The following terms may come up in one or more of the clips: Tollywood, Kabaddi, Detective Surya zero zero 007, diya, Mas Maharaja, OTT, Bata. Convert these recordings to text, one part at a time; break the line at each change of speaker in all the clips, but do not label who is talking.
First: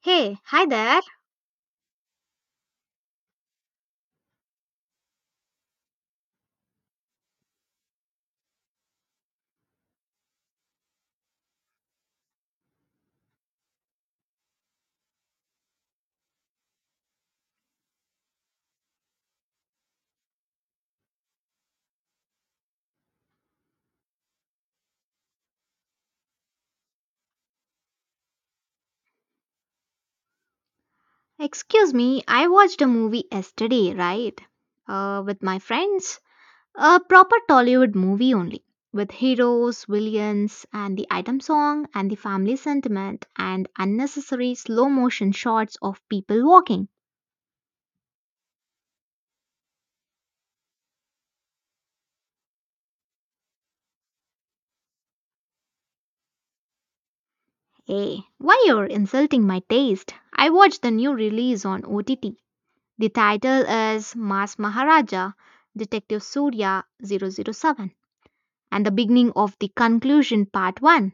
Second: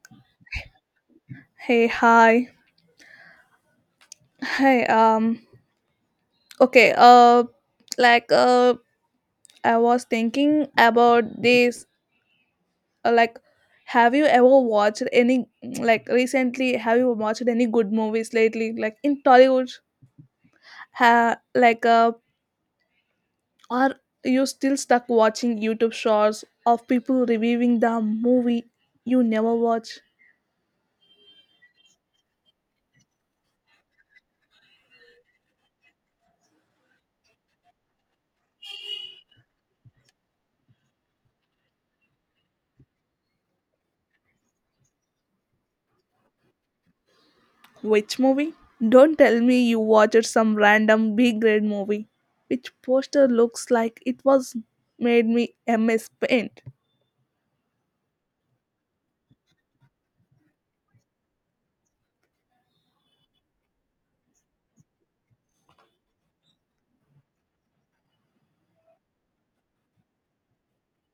Hey, hi there.
Hey, hi. Hey, okay, like, I was thinking about this, like, have you ever watched any, like, recently, have you watched any good movies lately, like, in Tollywood, like, are you still stuck watching YouTube shorts of people reviewing the movie you never watch?
Excuse me, I watched a movie yesterday, right? With my friends. A proper Tollywood movie only. With heroes, villains, and the item song, and the family sentiment, and unnecessary slow motion shots of people walking.
Which movie? Don't tell me you watched some random B grade movie. Which poster looks like it was made me MS Paint.
Hey, why you're insulting my taste? I watched the new release on OTT. The title is Mas Maharaja, Detective Surya zero zero 007, and the beginning of the conclusion part 1.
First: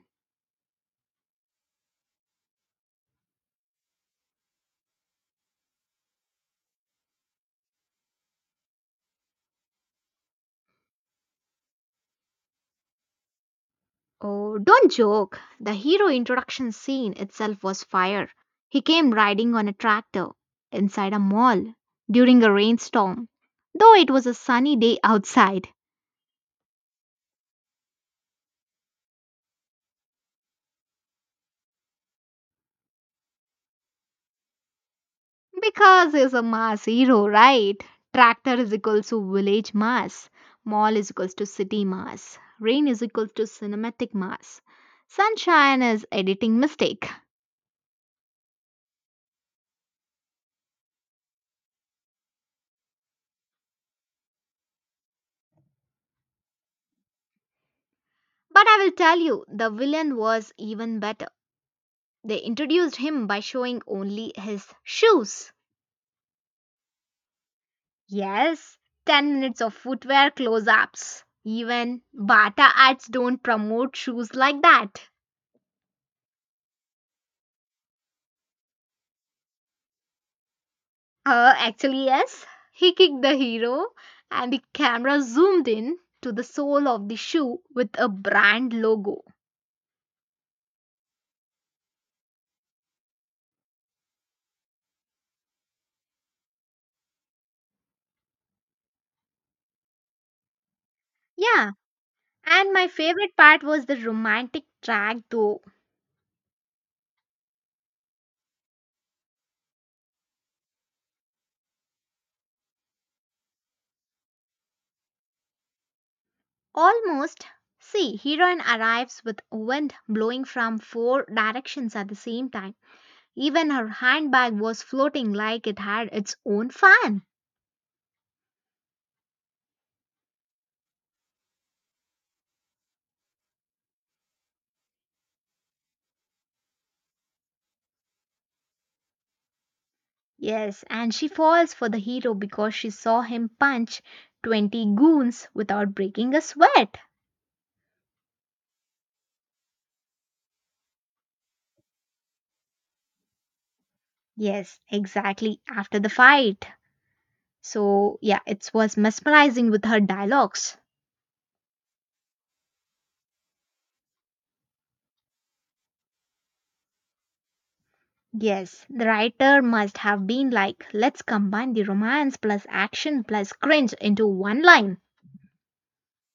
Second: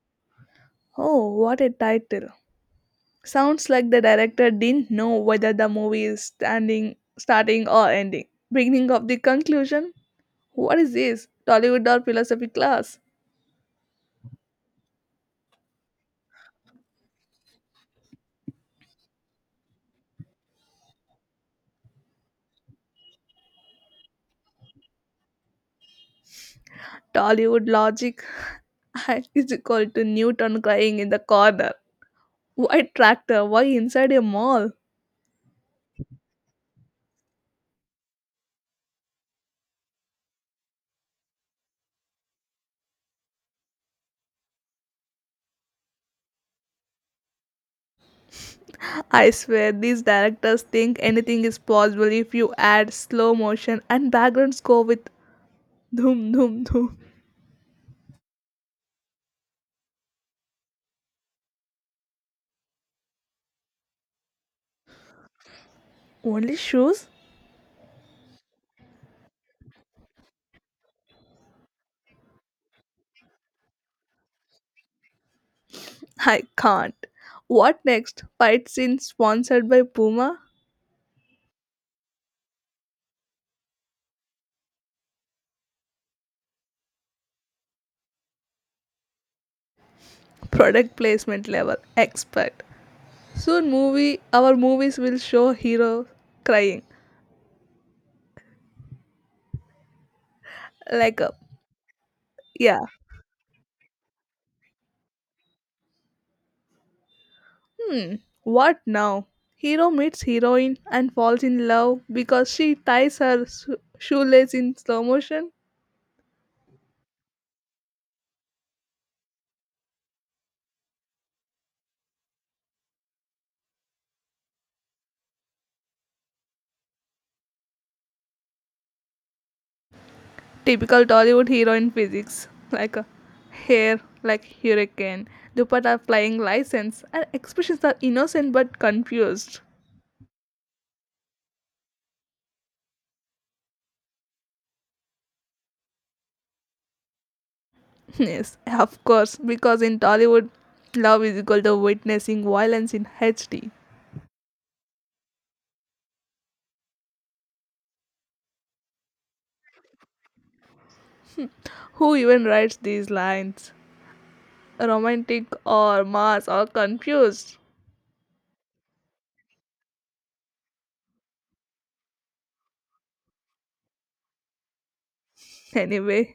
Oh, what a title. Sounds like the director didn't know whether the movie is standing starting or ending. Beginning of the conclusion? What is this? Tollywood or philosophy class?
Oh, don't joke. The hero introduction scene itself was fire. He came riding on a tractor inside a mall during a rainstorm, though it was a sunny day outside.
Tollywood logic is equal to Newton crying in the corner. Why tractor? Why inside a mall?
Because he's a mass hero, right? Tractor is equals to village mass, mall is equals to city mass, rain is equals to cinematic mass, sunshine is editing mistake.
I swear, these directors think anything is possible if you add slow motion and background score with dhoom dhoom dhoom.
But I will tell you, the villain was even better. They introduced him by showing only his shoes.
Only shoes?
Yes, 10 minutes of footwear close ups. Even Bata ads don't promote shoes like that.
I can't. What next? Fight scene sponsored by Puma?
Actually, yes. He kicked the hero, and the camera zoomed in to the sole of the shoe with a brand logo.
Product placement level expert. Soon movie our movies will show hero crying. Like a
Yeah, and
yeah.
my favorite part was the romantic track though.
Hmm. What now? Hero meets heroine and falls in love because she ties her shoelace in slow motion.
Almost. See, heroine arrives with wind blowing from four directions at the same time. Even her handbag was floating like it had its own fan.
Typical Tollywood heroine physics like a hair like hurricane, dupatta flying license, and expressions are innocent but confused.
Yes, and she falls for the hero because she saw him punch 20 goons without breaking a sweat.
Yes, of course, because in Tollywood, love is equal to witnessing violence in HD.
Yes, exactly, after the fight. So, yeah, it was mesmerizing with her dialogues.
Who even writes these lines? Romantic or mass or confused?
Yes, the writer must have been like, let's combine the romance plus action plus cringe into one line.
Anyway,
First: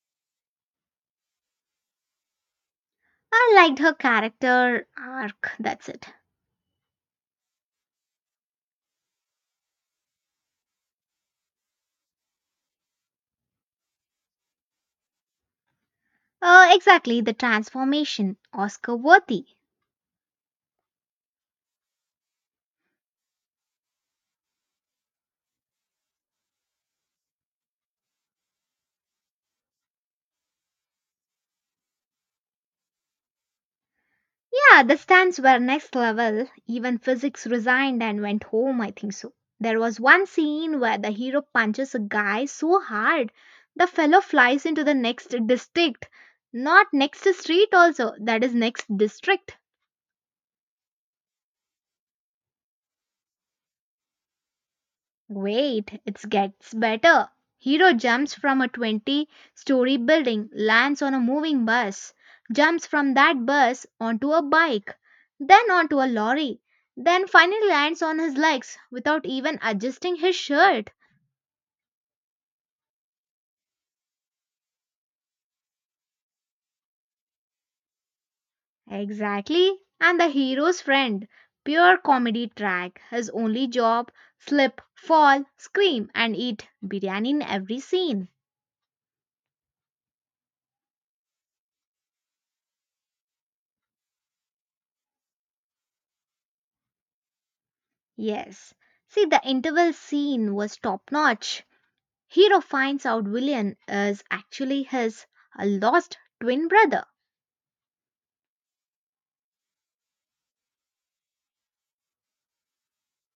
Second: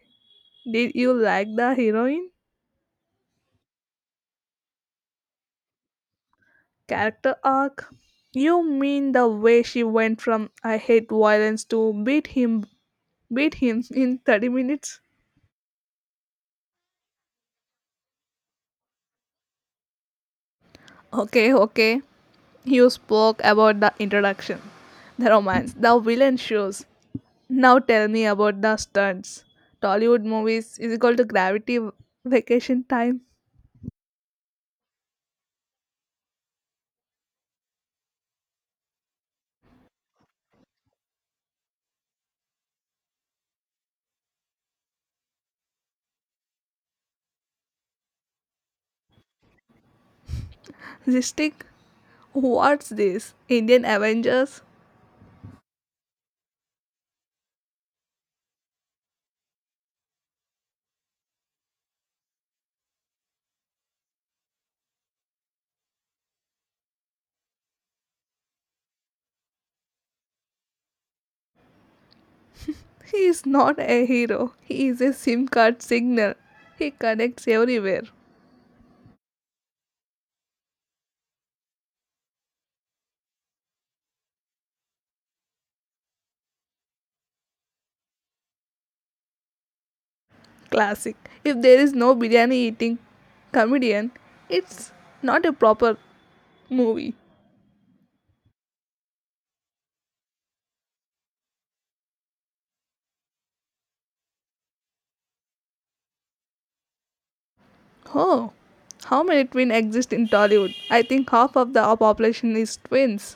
did you like the heroine
I liked her character arc, that's it.
character arc? You mean the way she went from I hate violence to beat him in 30 minutes.
Exactly, the transformation, Oscar worthy.
Okay, okay. You spoke about the introduction, the romance, the villain shows. Now tell me about the stunts. Tollywood movies is equal to gravity vacation time.
Yeah, the stunts were next level. Even physics resigned and went home, I think so. There was one scene where the hero punches a guy so hard, the fellow flies into the next district. Not next street, also, that is next district.
Zistic, what's this? Indian Avengers?
Wait, it gets better. Hero jumps from a 20-story building, lands on a moving bus, jumps from that bus onto a bike, then onto a lorry, then finally lands on his legs without even adjusting his shirt.
He is not a hero. He is a SIM card signal. He connects everywhere.
Exactly. And the hero's friend, pure comedy track. His only job slip, fall, scream, and eat biryani in every scene.
Classic. If there is no biryani eating comedian, it's not a proper movie.
Yes. See, the interval scene was top notch. Hero finds out villain is actually his lost twin brother.
Oh, how many twins exist in Tollywood? I think half of the population is twins.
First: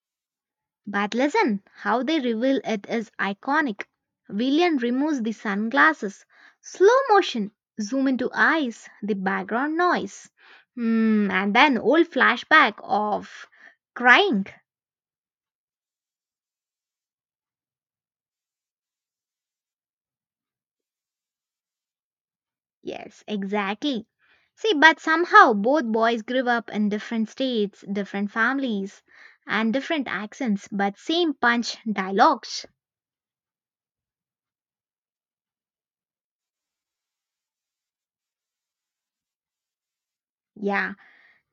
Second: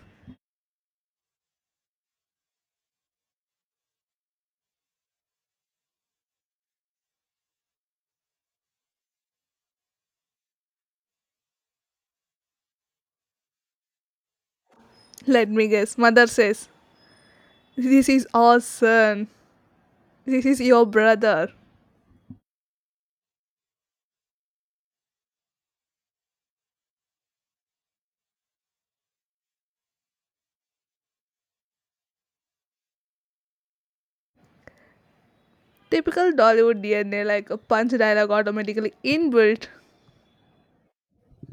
But listen, how they reveal it is iconic. Villain removes the sunglasses. Slow motion, zoom into eyes, the background noise. Hmm, and then old flashback of crying.
Let me guess. Mother says, "This is our son. This is your brother."
Yes, exactly. See, but somehow both boys grew up in different states, different families, and different accents, but same punch dialogues.
Typical Dollywood DNA, like a punch dialogue automatically inbuilt.
Yeah.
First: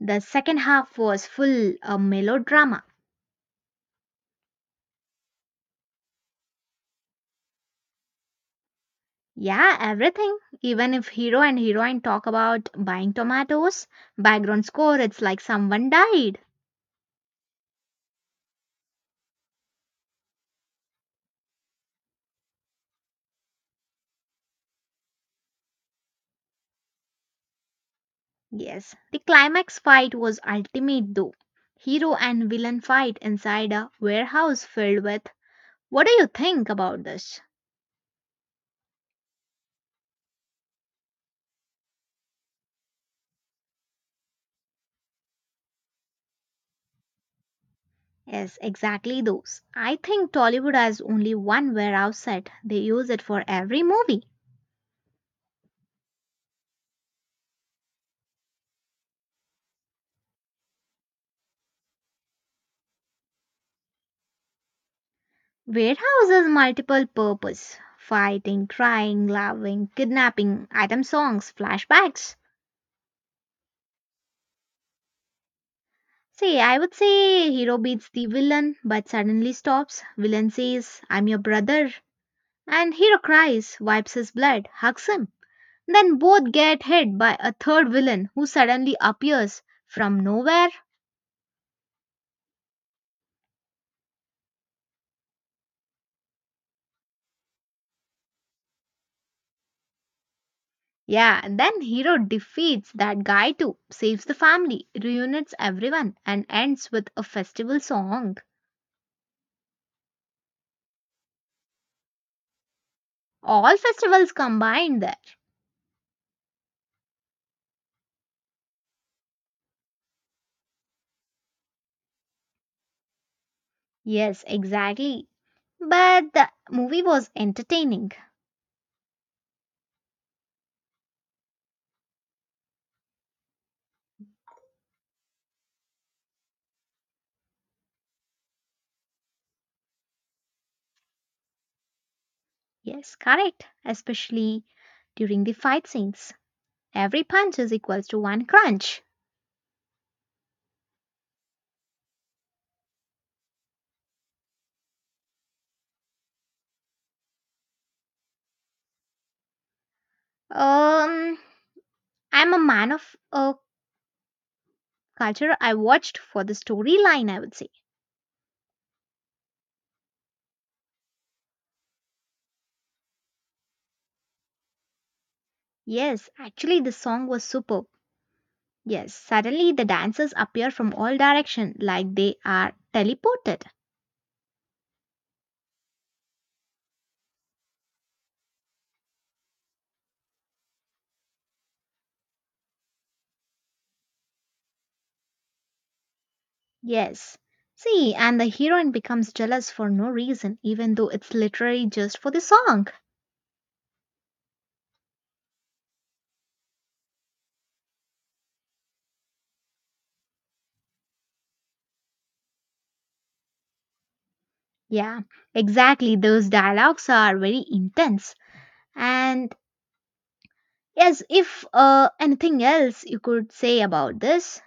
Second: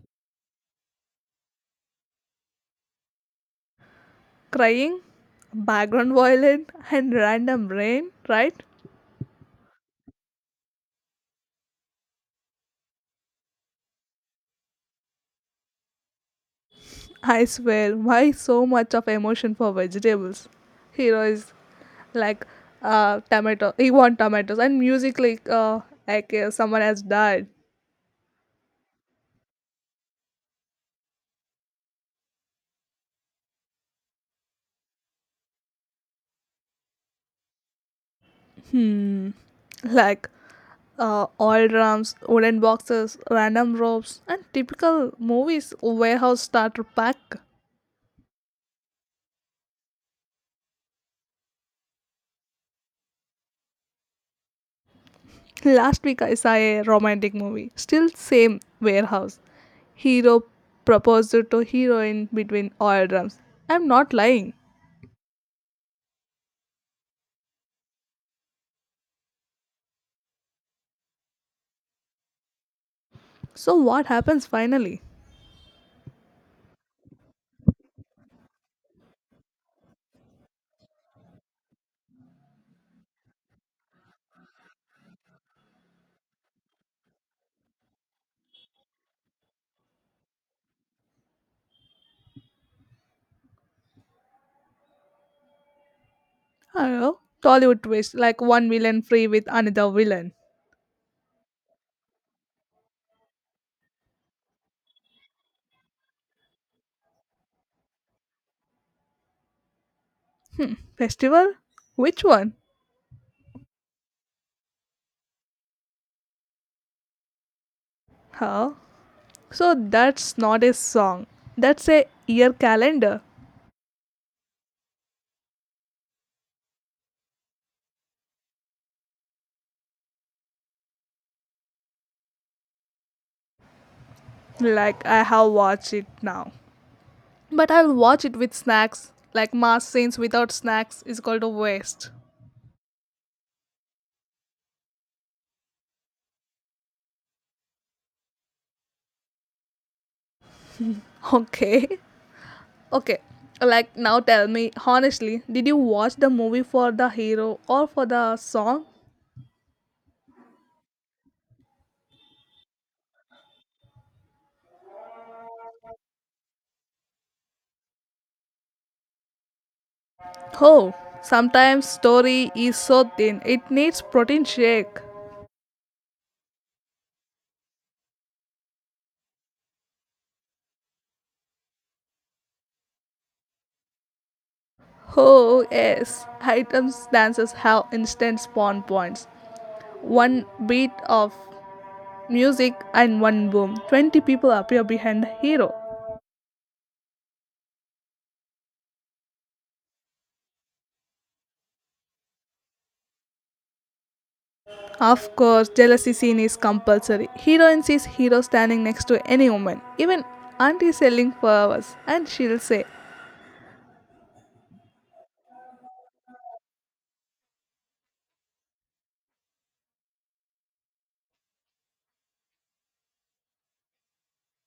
The second half was full of melodrama.
Crying, background violin, and random rain, right?
Yeah, everything. Even if hero and heroine talk about buying tomatoes, background score it's like someone died.
I swear, why so much of emotion for vegetables? Hero is like tomato, he want tomatoes, and music like someone has died.
Yes. The climax fight was ultimate though. Hero and villain fight inside a warehouse filled with what do you think about this?
Hmm. Like oil drums, wooden boxes, random ropes, and typical movies warehouse starter pack.
Yes, exactly those. I think Tollywood has only one warehouse set. They use it for every movie.
Last week I saw a romantic movie. Still same warehouse. Hero proposed to heroine between oil drums. I'm not lying.
Warehouses multiple purpose fighting, crying, loving, kidnapping, item songs, flashbacks.
So what happens finally?
See, I would say hero beats the villain but suddenly stops. Villain says, I'm your brother. And hero cries, wipes his blood, hugs him. Then both get hit by a third villain who suddenly appears from nowhere.
I don't know. Tollywood twist like one villain free with another villain.
Yeah, then hero defeats that guy too, saves the family, reunites everyone, and ends with a festival song.
Festival? Which one?
All festivals combined there.
Huh? So that's not a song. That's a year calendar.
Yes, exactly. But the movie was entertaining.
Like I have watched it now. But I'll watch it with snacks. Like mass scenes without snacks is called a waste.
Yes, correct. Especially during the fight scenes. Every punch is equals to one crunch.
Okay. Okay. Like now tell me honestly, did you watch the movie for the hero or for the song?
Um, I'm a man of a culture I watched for the storyline, I would say.
Oh, sometimes story is so thin it needs protein shake.
Yes, actually, the song was superb. Yes, suddenly the dancers appear from all direction like they are teleported.
Oh yes, items dances have instant spawn points. One beat of music, and one boom. 20 people appear behind the hero.
Yes. See, and the heroine becomes jealous for no reason, even though it's literally just for the song.
Of course, jealousy scene is compulsory. Heroine sees hero standing next to any woman, even auntie selling flowers, and she'll say,
Yeah, exactly. Those dialogues are very intense. And yes, if anything else you could say about this.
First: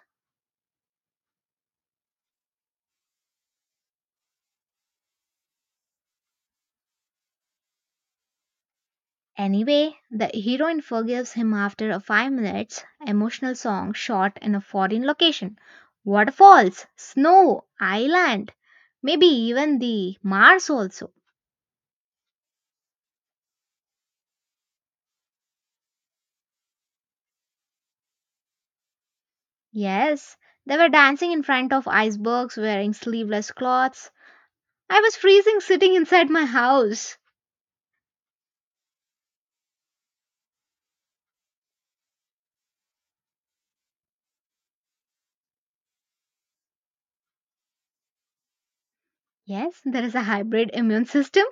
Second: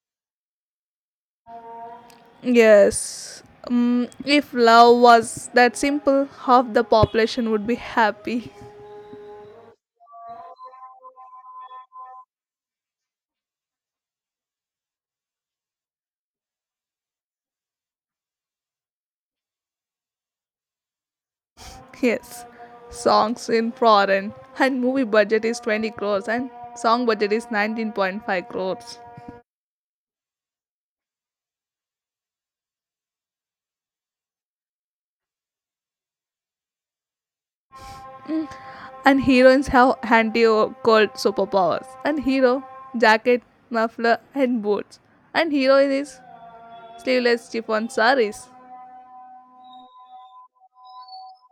yes, if love was that simple, half the population would be happy.
Anyway, the heroine forgives him after a 5 minutes emotional song shot in a foreign location. Waterfalls, snow, island, maybe even the Mars also.
Yes, songs in foreign, and movie budget is 20 crores, and song budget is 19.5 crores.
Yes, they were dancing in front of icebergs wearing sleeveless cloths. I was freezing sitting inside my house.
And heroines have handy or called superpowers. And hero, jacket, muffler, and boots. And heroine is sleeveless chiffon saris.
Yes, there is a hybrid immune system.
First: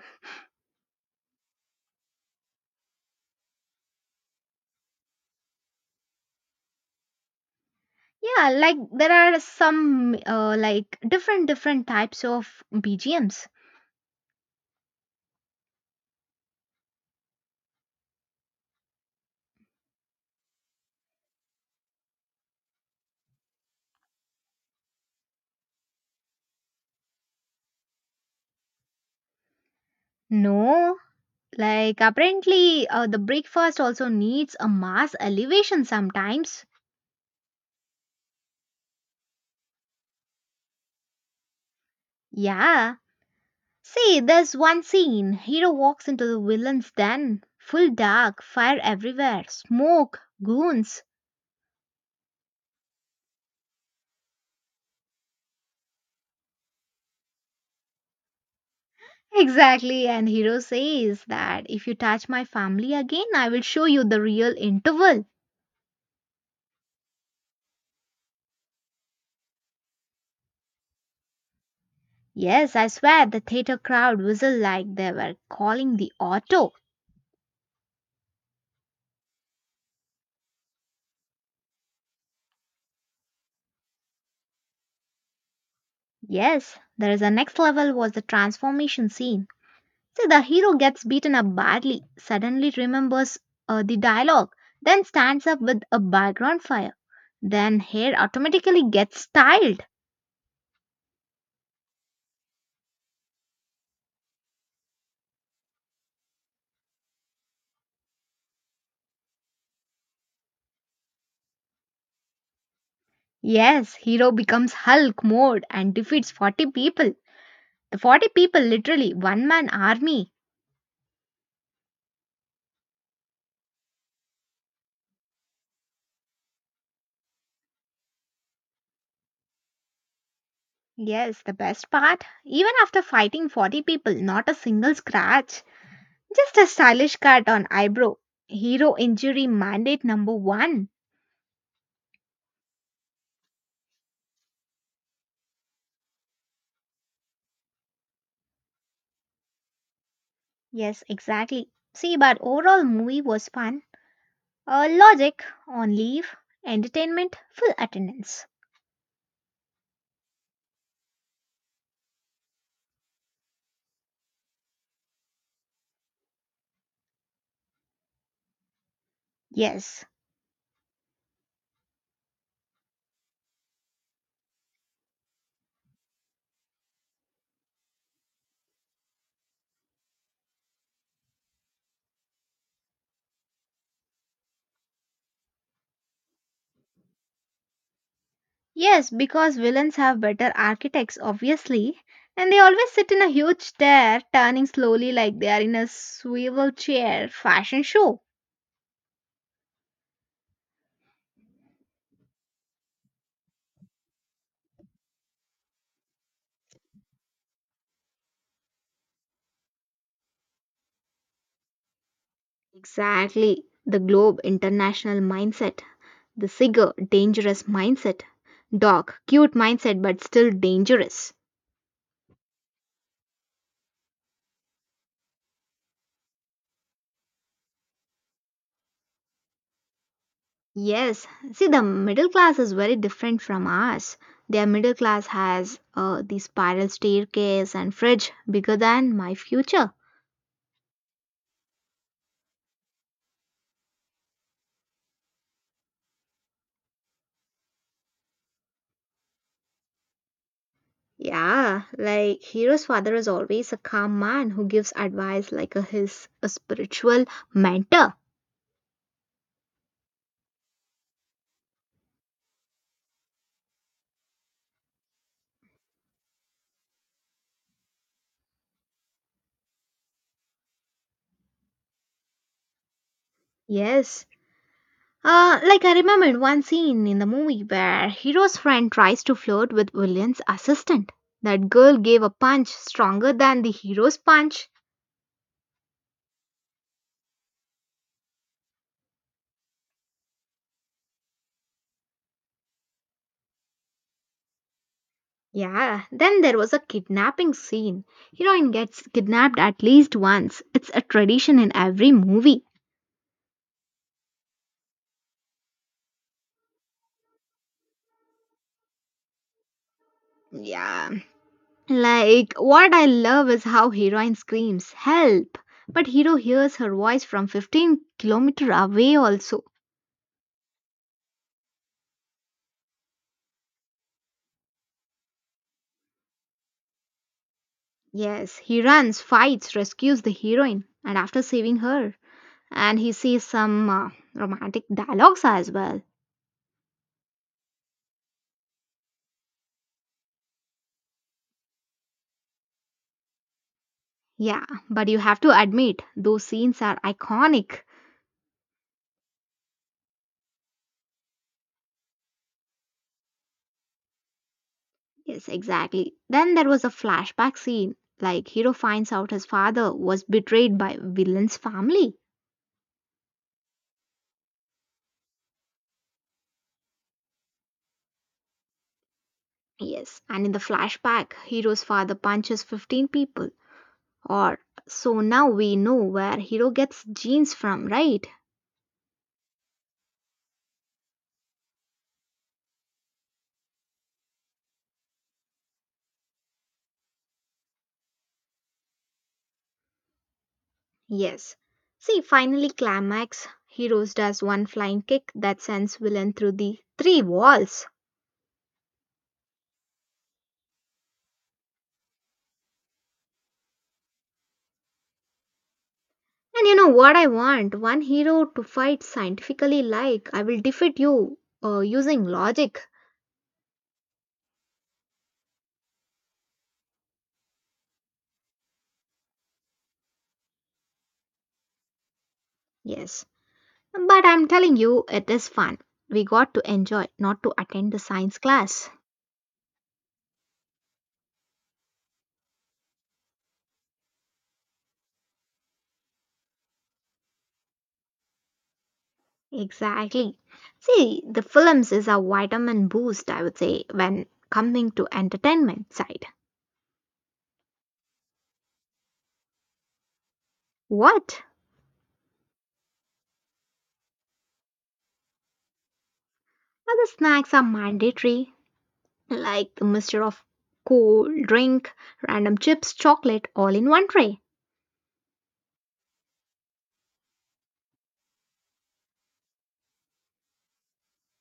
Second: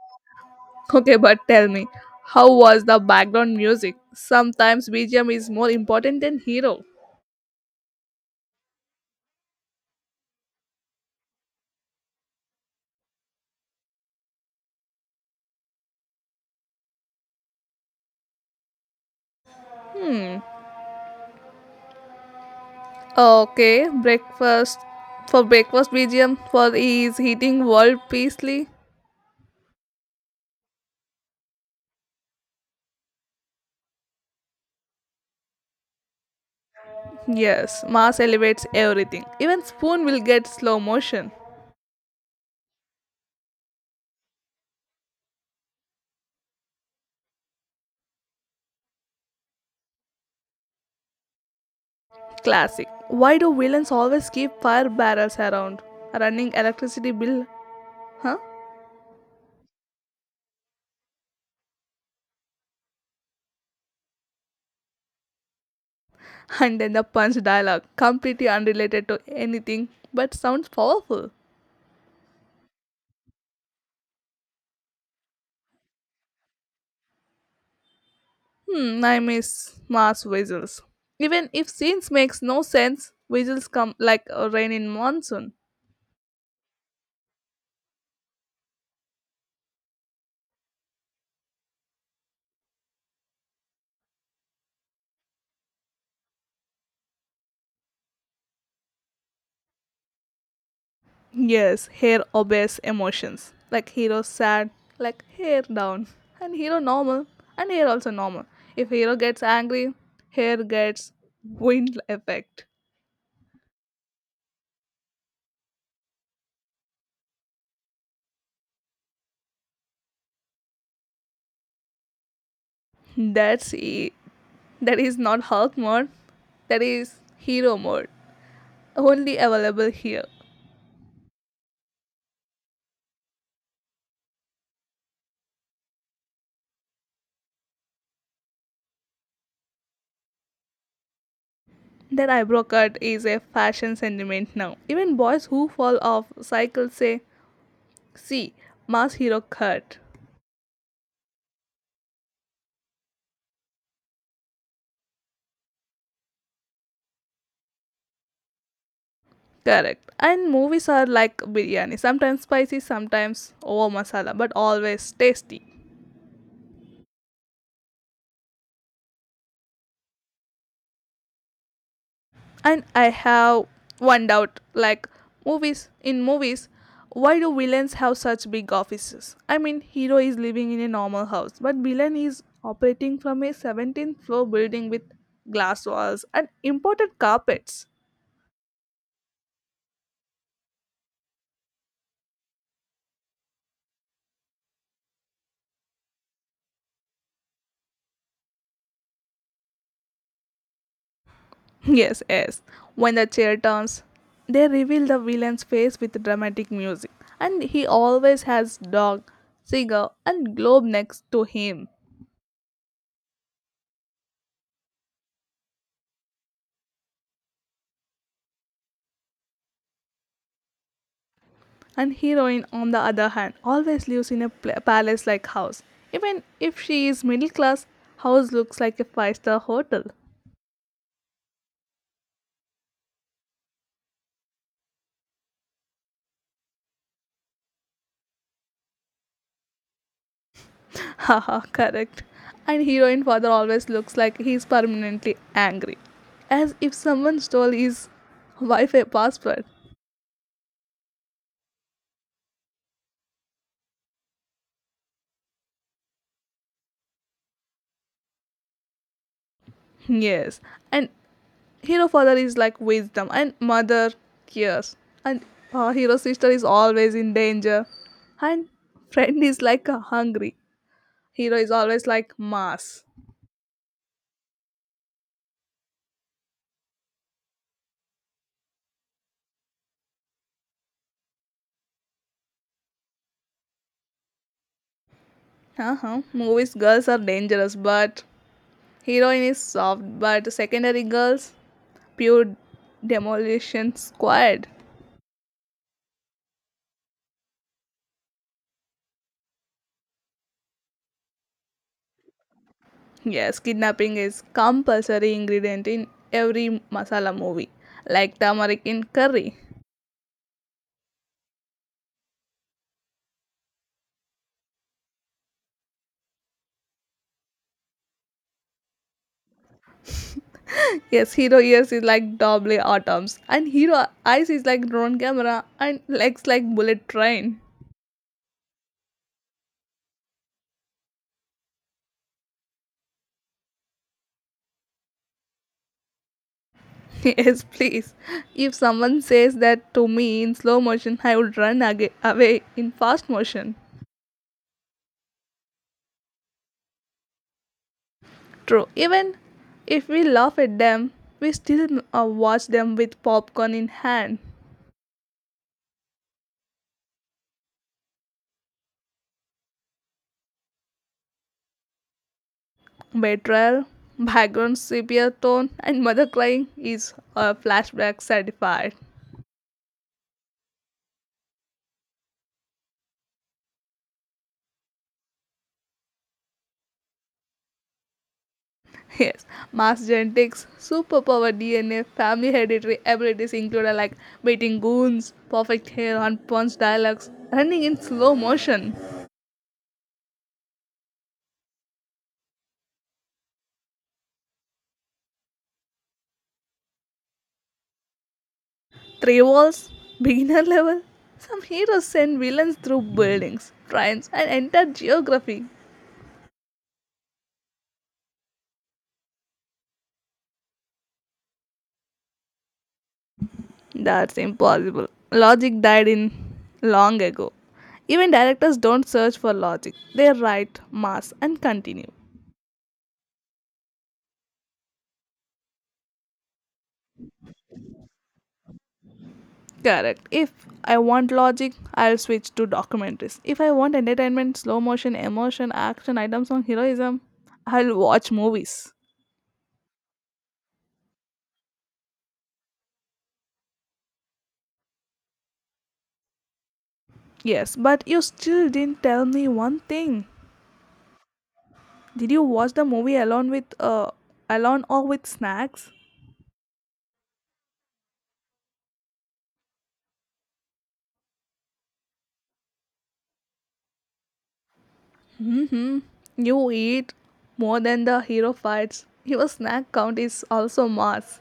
Okay, but tell me, how was the background music? Sometimes BGM is more important than hero.
Yeah, like there are some like different types of BGMs.
Hmm. Okay, breakfast. For breakfast, BGM for he is eating world peacefully.
No, like apparently the breakfast also needs a mass elevation sometimes.
Yes, Mars elevates everything. Even spoon will get slow motion.
Yeah. See, there's one scene. Hero walks into the villain's den. Full dark, fire everywhere, smoke, goons.
Classic. Why do villains always keep fire barrels around? Running electricity bill, huh?
Exactly, and Hero says that if you touch my family again, I will show you the real interval.
And then the punch dialogue, completely unrelated to anything but sounds powerful.
Yes, I swear the theater crowd whistled like they were calling the auto.
Hmm, I miss Mars visuals. Even if scenes makes no sense, visuals come like a rain in monsoon.
Yes, there is a next level was the transformation scene. See, the hero gets beaten up badly, suddenly remembers the dialogue, then stands up with a background fire. Then hair automatically gets styled.
Yes, hair obeys emotions. Like hero sad, like hair down. And hero normal, and hair also normal. If hero gets angry, hair gets wind effect.
Yes, hero becomes Hulk mode and defeats 40 people. The 40 people, literally, one man army.
That's e- that is not Hulk mode. That is hero mode. Only available here.
Yes, the best part, even after fighting 40 people, not a single scratch. Just a stylish cut on eyebrow. Hero injury mandate number one.
That eyebrow cut is a fashion sentiment now. Even boys who fall off cycle say, "See, mass hero cut."
Yes, exactly. See, but overall movie was fun. Logic, on leave, entertainment, full attendance.
Correct. And movies are like biryani. Sometimes spicy, sometimes over masala, but always tasty.
Yes,
And I have one doubt, like, movies in movies why do villains have such big offices? I mean, hero is living in a normal house but villain is operating from a 17th floor building with glass walls and imported carpets.
yes, because villains have better architects, obviously. And they always sit in a huge chair, turning slowly like they are in a swivel chair fashion show.
Yes, yes. When the chair turns, they reveal the villain's face with dramatic music, and he always has dog, cigar, and globe next to him.
Exactly. The globe international mindset, the Sigger dangerous mindset, dog cute mindset but still dangerous.
And heroine, on the other hand, always lives in a palace-like house. Even if she is middle class, house looks like a five-star hotel.
Yes, see the middle class is very different from ours. Their middle class has the spiral staircase and fridge bigger than my future.
Haha, correct. And heroine father always looks like he is permanently angry, as if someone stole his Wi-Fi password.
Yeah, like Hero's father is always a calm man who gives advice like a, his a spiritual mentor.
Yes, and hero father is like wisdom, and mother cares, and hero sister is always in danger, and friend is like hungry. Hero is always like mass.
Yes. Like I remembered one scene in the movie where Hero's friend tries to flirt with William's assistant. That girl gave a punch stronger than the hero's punch.
Uh-huh. Movies girls are dangerous, but heroine is soft, but secondary girls pure demolition squad.
Yeah, then there was a kidnapping scene. Heroine gets kidnapped at least once. It's a tradition in every movie.
Yes, kidnapping is compulsory ingredient in every masala movie, like turmeric in curry.
Yeah, like, what I love is how heroine screams, Help! But hero hears her voice from 15 kilometer away also.
Yes, hero ears is like double atoms, and hero eyes is like drone camera, and legs like bullet train.
Yes, he runs, fights, rescues the heroine, and after saving her, and he says some romantic dialogues as well.
Yes, please. If someone says that to me in slow motion, I would run away in fast motion.
Yeah, but you have to admit, those scenes are iconic.
True. Even if we laugh at them, we still watch them with popcorn in hand.
Yes, exactly. Then there was a flashback scene, like hero finds out his father was betrayed by villain's family.
Betrayal, background sepia tone, and mother crying is a flashback certified.
Yes, and in the flashback, Hero's father punches 15 people, or so now we know where Hero gets jeans from, right?
Yes, mass genetics, superpower DNA, family hereditary abilities included like beating goons, perfect hair on punch dialogues, running in slow motion.
Yes. See, finally, climax. Heroes does one flying kick that sends villain through the three walls.
Three walls, beginner level, some heroes send villains through buildings, trains, and entire geography.
And you know what I want? One hero to fight scientifically, like I will defeat you using logic.
That's impossible. Logic died in long ago. Even directors don't search for logic. They write mass and continue.
Yes. But I'm telling you, it is fun. We got to enjoy, not to attend the science class.
Correct. If I want logic, I'll switch to documentaries. If I want entertainment, slow motion, emotion, action items on heroism, I'll watch movies.
Exactly. See, the films is a vitamin boost, I would say, when coming to entertainment side.
Yes, but you still didn't tell me one thing.
What?
Did you watch the movie alone or with snacks?
Other snacks are mandatory, like the mixture of cold drink, random chips, chocolate, all in one tray.
Hmm. You eat more than the hero fights. Your snack count is also mass.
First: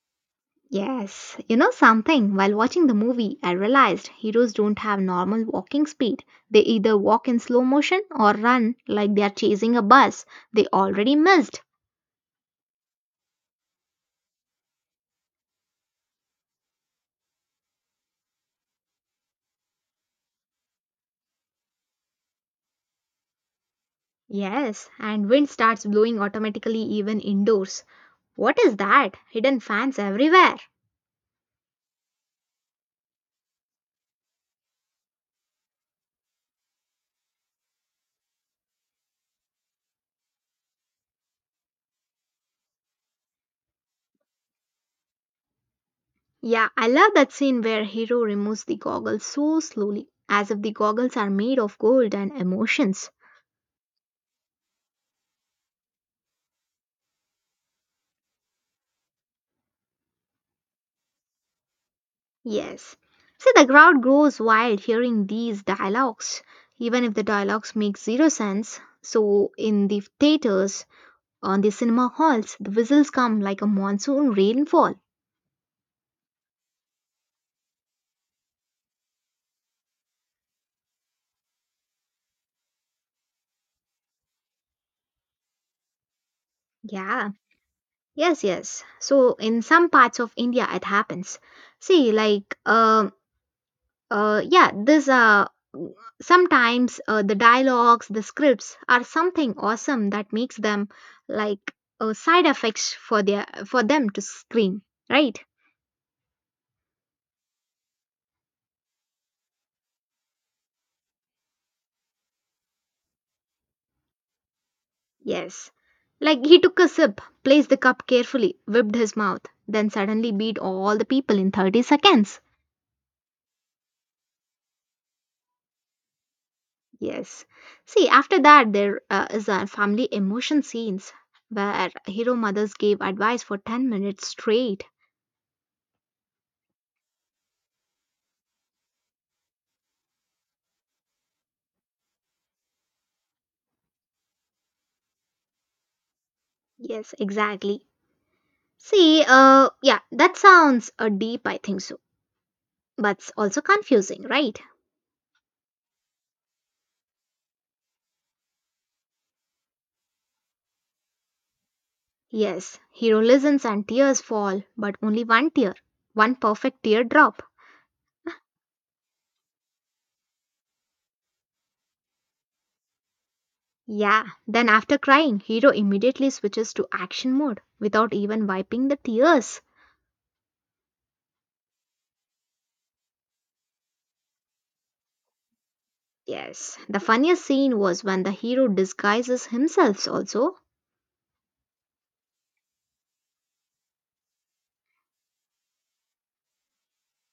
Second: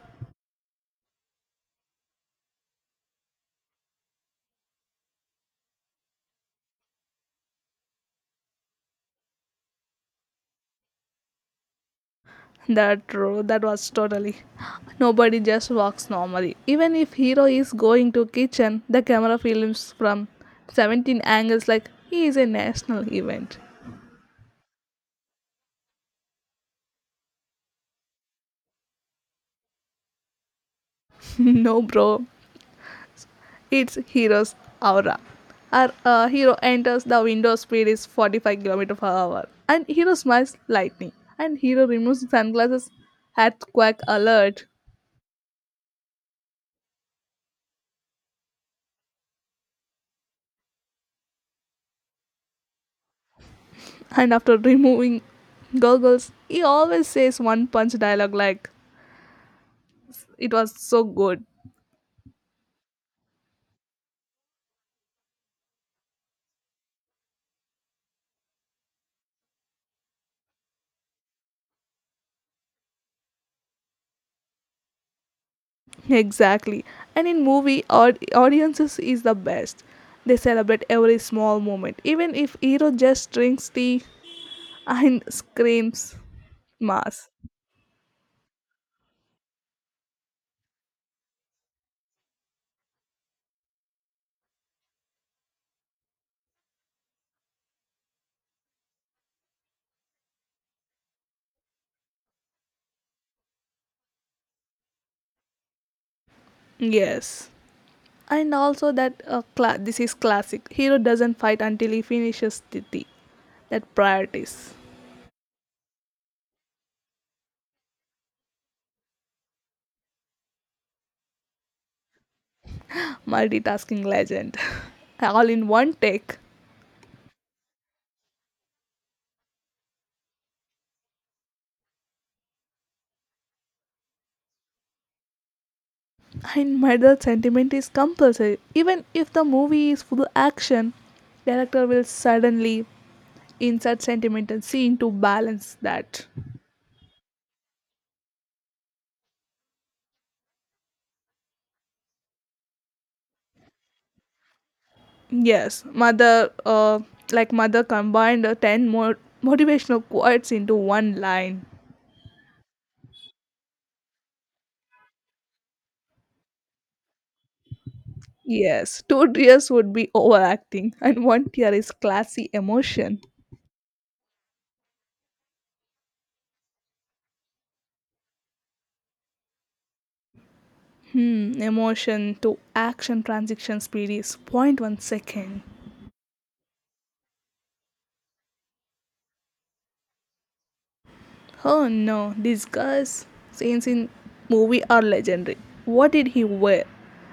Yes, you know something, while watching the movie, I realized heroes don't have normal walking speed. They either walk in slow motion or run like they are chasing a bus they already missed.
That true. That was totally. Nobody just walks normally. Even if hero is going to kitchen, the camera films from 17 angles like he is a national event.
Yes, and wind starts blowing automatically even indoors. What is that? Hidden fans everywhere.
No, bro. It's hero's aura. Our hero enters the window speed is 45 km per hour. And hero smiles lightning. And hero removes sunglasses at quack alert.
Yeah, I love that scene where Hero removes the goggles so slowly, as if the goggles are made of gold and emotions.
And after removing goggles, he always says one punch dialogue like, "It was so good."
Yes. See, the crowd grows wild hearing these dialogues, even if the dialogues make zero sense. So, in the theaters, on the cinema halls, the whistles come like a monsoon rainfall.
Exactly. And in movie, audiences is the best. They celebrate every small moment, even if hero just drinks tea and screams mass.
Yeah. Yes, yes. So in some parts of India, it happens. See, like, yeah, this sometimes the dialogues, the scripts are something awesome that makes them like side effects for their for them to screen, right?
Yes. And also this is classic. Hero doesn't fight until he finishes the tea. That priorities.
Yes. Like he took a sip, placed the cup carefully, whipped his mouth, then suddenly beat all the people in 30 seconds.
Multitasking legend. All in one take.
Yes. See, after that, there is a family emotion scenes where hero mothers gave advice for 10 minutes straight.
In my sentiment is compulsory. Even if the movie is full action, director will suddenly insert sentimental scene to balance that.
Yes, exactly. See, yeah, that sounds deep, I think so. But it's also confusing, right?
Yes, mother, like mother combined ten more motivational quotes into one line.
Yes, hero listens and tears fall, but only one tear, one perfect teardrop.
Yes, two tears would be overacting, and one tear is classy emotion.
Yeah, then after crying, hero immediately switches to action mode without even wiping the tears.
Hmm, emotion to action transition speed is zero point 0.1 second.
Yes, the funniest scene was when the hero disguises himself also.
Oh no, these guys' scenes in movie are legendary. What did he wear?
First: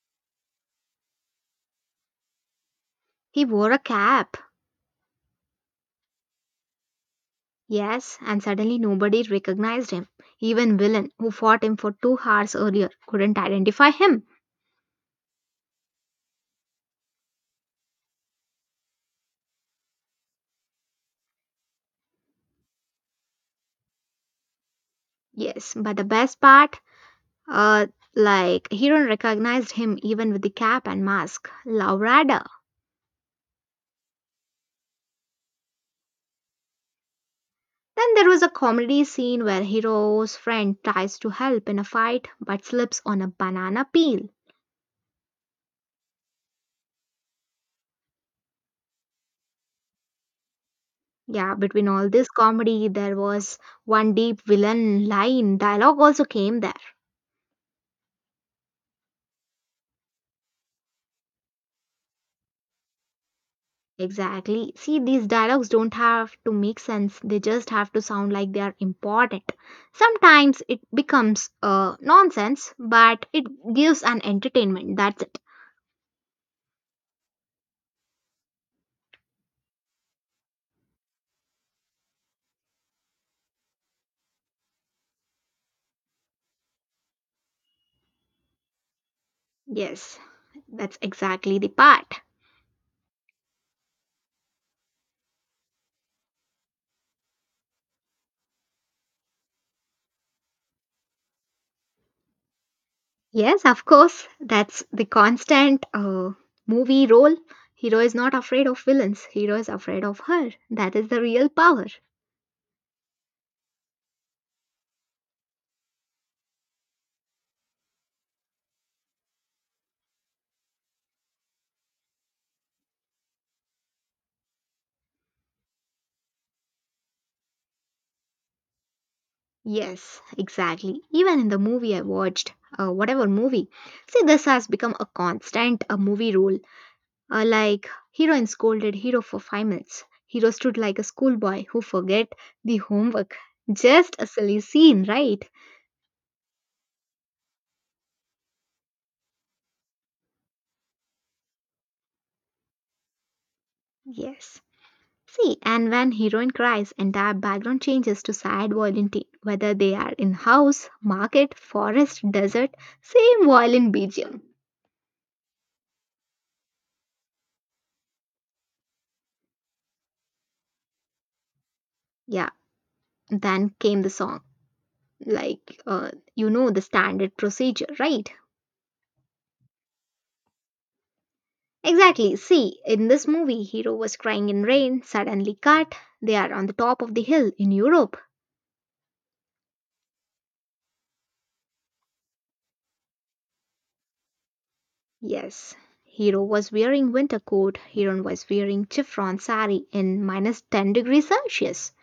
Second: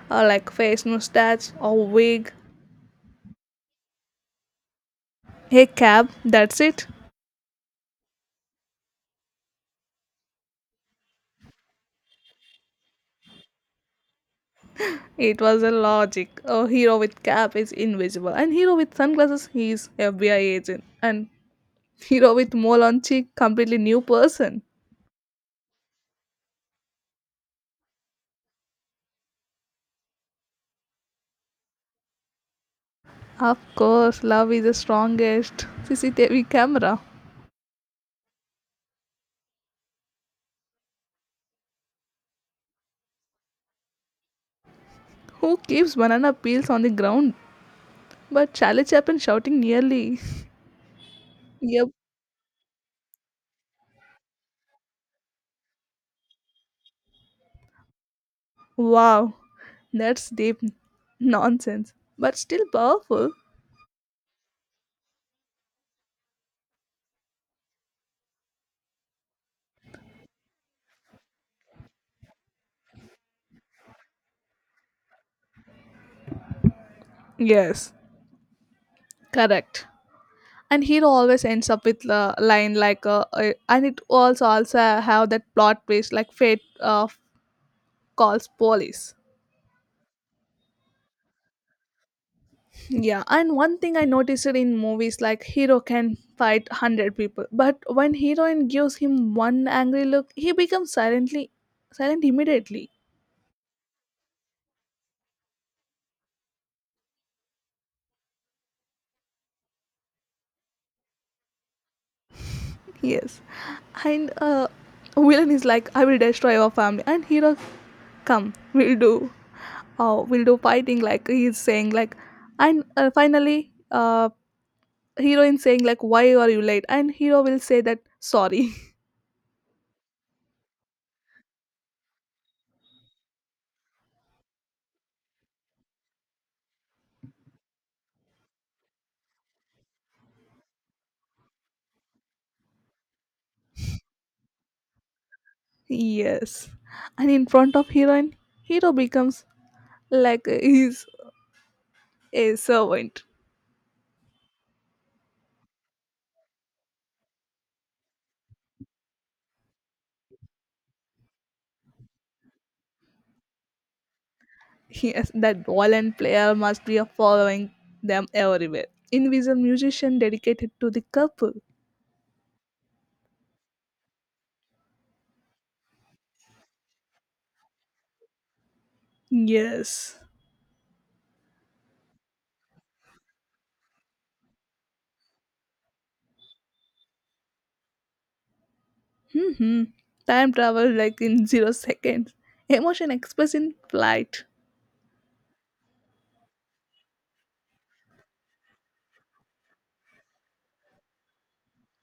Like face mustache, a wig,
He wore a cap.
a cap, that's it.
Yes, and suddenly nobody recognized him. Even villain who fought him for 2 hours earlier couldn't identify him.
It was a logic. A hero with cap is invisible, and hero with sunglasses he is FBI agent, and hero with mole on cheek completely new person.
Yes, but the best part uh like hero recognized him even with the cap and mask. Laurada.
Of course, love is the strongest CCTV camera.
Then there was a comedy scene where hero's friend tries to help in a fight but slips on a banana peel.
Who keeps banana peels on the ground? But Charlie Chaplin shouting nearly.
Yeah, between
Yep.
all this comedy, there was one deep villain line. Dialogue also came there.
Wow, that's deep nonsense, but still powerful.
Exactly. See, these dialogues don't have to make sense, they just have to sound like they are important. Sometimes it becomes nonsense, but it gives an entertainment. That's it.
Yes, correct. And hero always ends up with a line like, and it also have that plot twist like fate calls police.
Yes, that's exactly the part.
Yeah, and one thing I noticed in movies like hero can fight 100 people, but when heroine gives him one angry look, he becomes silent immediately.
Yes, of course, that's the constant movie role. Hero is not afraid of villains, hero is afraid of her. That is the real power.
Yes. And villain is like, "I will destroy your family." And hero, come, we'll do. We'll do fighting, like he's saying. Like, and finally, heroine saying, like, why are you late? And hero will say that, sorry.
Yes, exactly. Even in the movie I watched, whatever movie, see, this has become a constant a movie rule. Like heroine scolded hero for 5 minutes. Hero stood like a schoolboy who forget the homework. Just a silly scene, right?
Yes. And in front of heroine, hero becomes like he's a servant.
Yes. See, and when heroine cries, entire background changes to sad violin tune. Whether they are in house, market, forest, desert, same violin BGM.
Yes, that violin player must be following them everywhere. Invisible musician dedicated to the couple.
Yeah. Then came the song like you know the standard procedure, right?
Yes.
Exactly, see, in this movie hero was crying in rain, suddenly cut, they are on the top of the hill in Europe.
Hmm. Time travel like in 0 seconds. Emotion expressed in flight.
Yes, hero was wearing winter coat, hero was wearing chiffon sari in minus 10 degrees celsius.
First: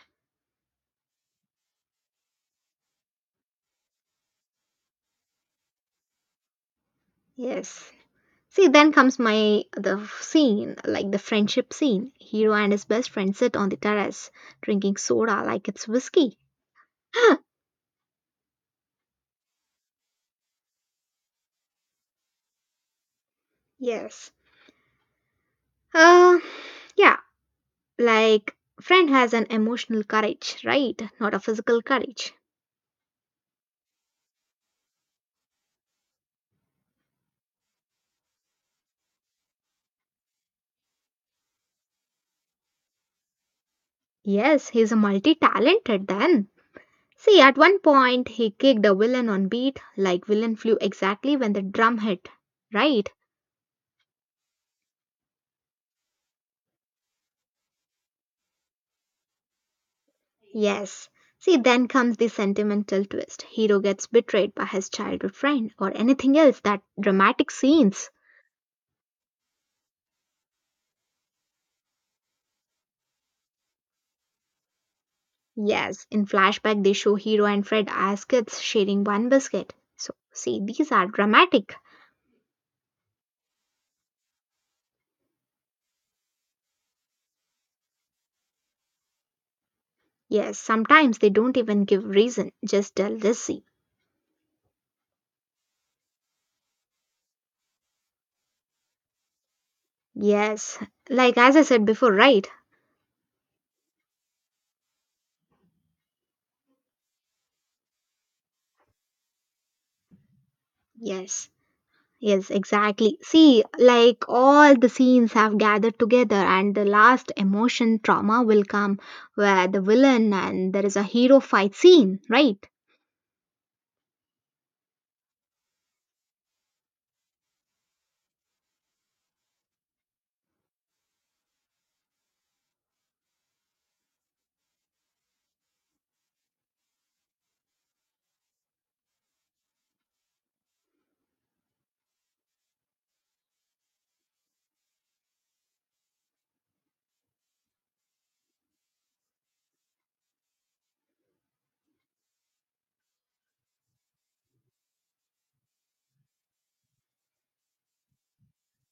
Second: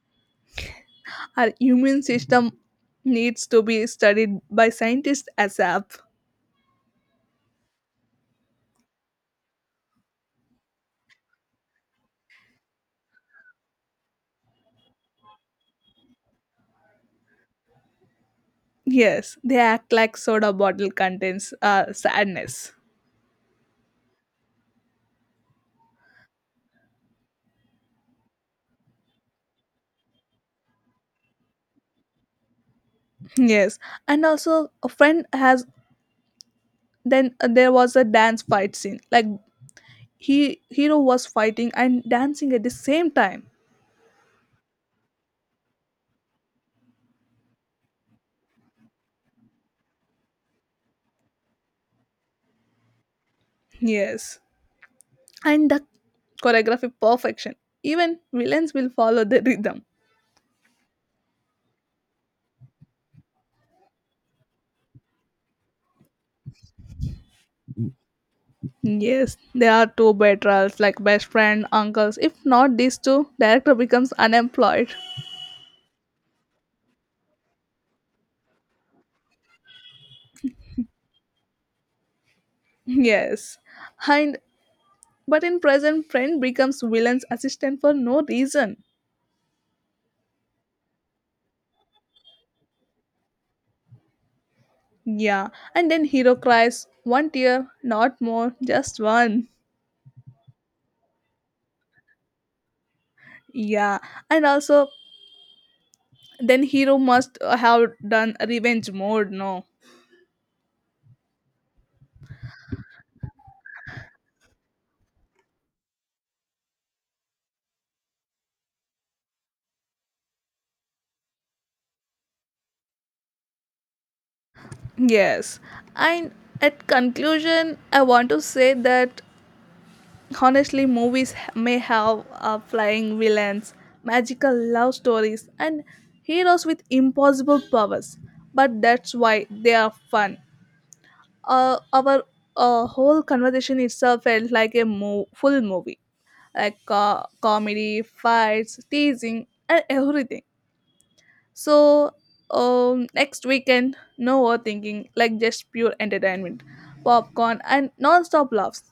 Our immune system needs to be studied by scientists ASAP.
Yes, see then comes my the scene like the friendship scene, hero and his best friend sit on the terrace drinking soda like it's whiskey.
Yes, they act like soda bottle contains sadness.
Yes, uh yeah. Like, friend has an emotional courage, right? Not a physical courage.
Yes, and also a friend has. Then there was a dance fight scene. Like he hero was fighting and dancing at the same time.
Yes, he's a multi talented then. See, at one point, he kicked a villain on beat, like, villain flew exactly when the drum hit, right?
Yes, and the choreography perfection. Even villains will follow the rhythm.
Yes. See, then comes the sentimental twist. Hero gets betrayed by his childhood friend or anything else that dramatic scenes.
Yes, they are two betrayals, like best friend, uncles. If not these two, director becomes unemployed.
Yes, in flashback, they show hero and Fred as kids sharing one biscuit. So, see, these are dramatic.
Yes. And but in present friend becomes villain's assistant for no reason.
Yes, sometimes they don't even give reason, just jealousy.
Yeah. And then hero cries one tear, not more, just one.
Yes, like as I said before, right?
Yeah. And also then hero must have done revenge mode, no.
Yes, yes, exactly. See, like all the scenes have gathered together, and the last emotion trauma will come where the villain and there is a hero fight scene, right?
Yes. And at conclusion, I want to say that honestly, movies may have flying villains, magical love stories, and heroes with impossible powers, but that's why they are fun. Our whole conversation itself felt like a full movie, like comedy, fights, teasing, and everything. So next weekend, no overthinking, like just pure entertainment, popcorn and non-stop laughs.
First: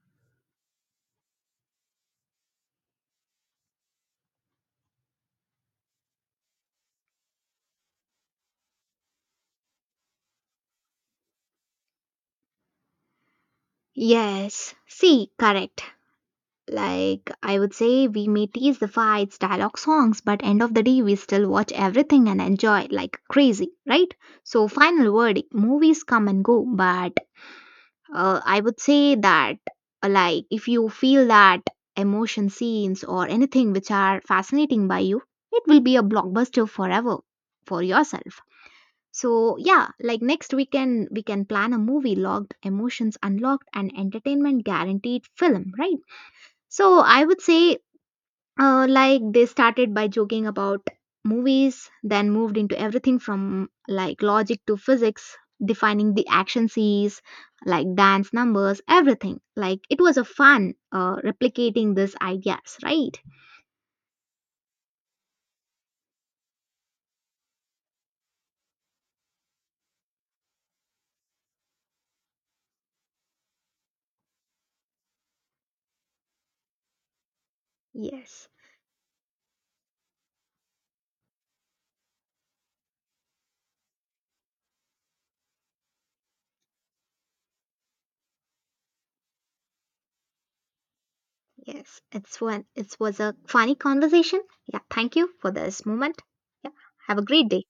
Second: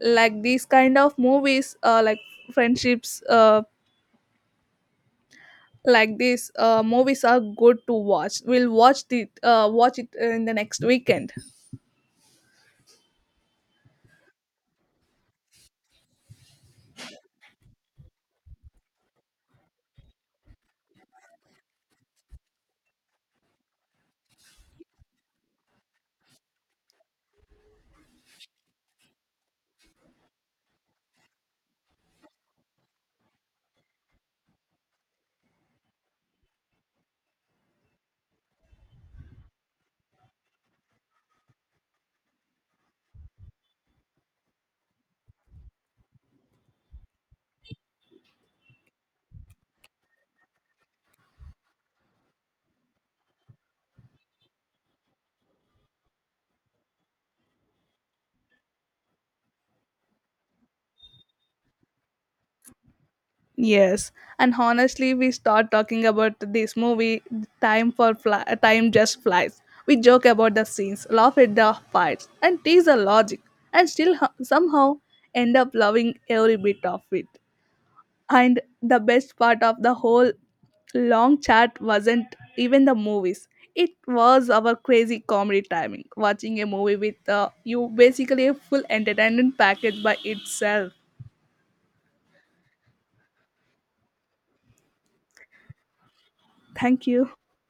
Like these kind of movies, like friendships, like these movies are good to watch. We'll watch it in the next weekend.
Yes, see, correct. Like I would say we may tease the fights, dialogue songs, but end of the day we still watch everything and enjoy it like crazy, right? So final verdict, movies come and go, but I would say that like if you feel that emotion scenes or anything which are fascinating by you, it will be a blockbuster forever for yourself. So yeah, like next weekend we can plan a movie logged, emotions unlocked and entertainment guaranteed film, right? So I would say like they started by joking about movies, then moved into everything from like logic to physics, defining the action scenes, like dance numbers, everything. Like it was a fun replicating these ideas, right?
Yes, and honestly, we start talking about this movie. Time for fly, time just flies. We joke about the scenes, laugh at the fights, and tease the logic, and still somehow end up loving every bit of it.
Yes,
And the best part of the whole long chat wasn't even the movies. It was our crazy comedy timing. Watching a movie with you basically a full entertainment package by itself.
yes. It's one. It was a funny conversation. Yeah. Thank you for this moment. Yeah.
Thank
Have a
you.
great day.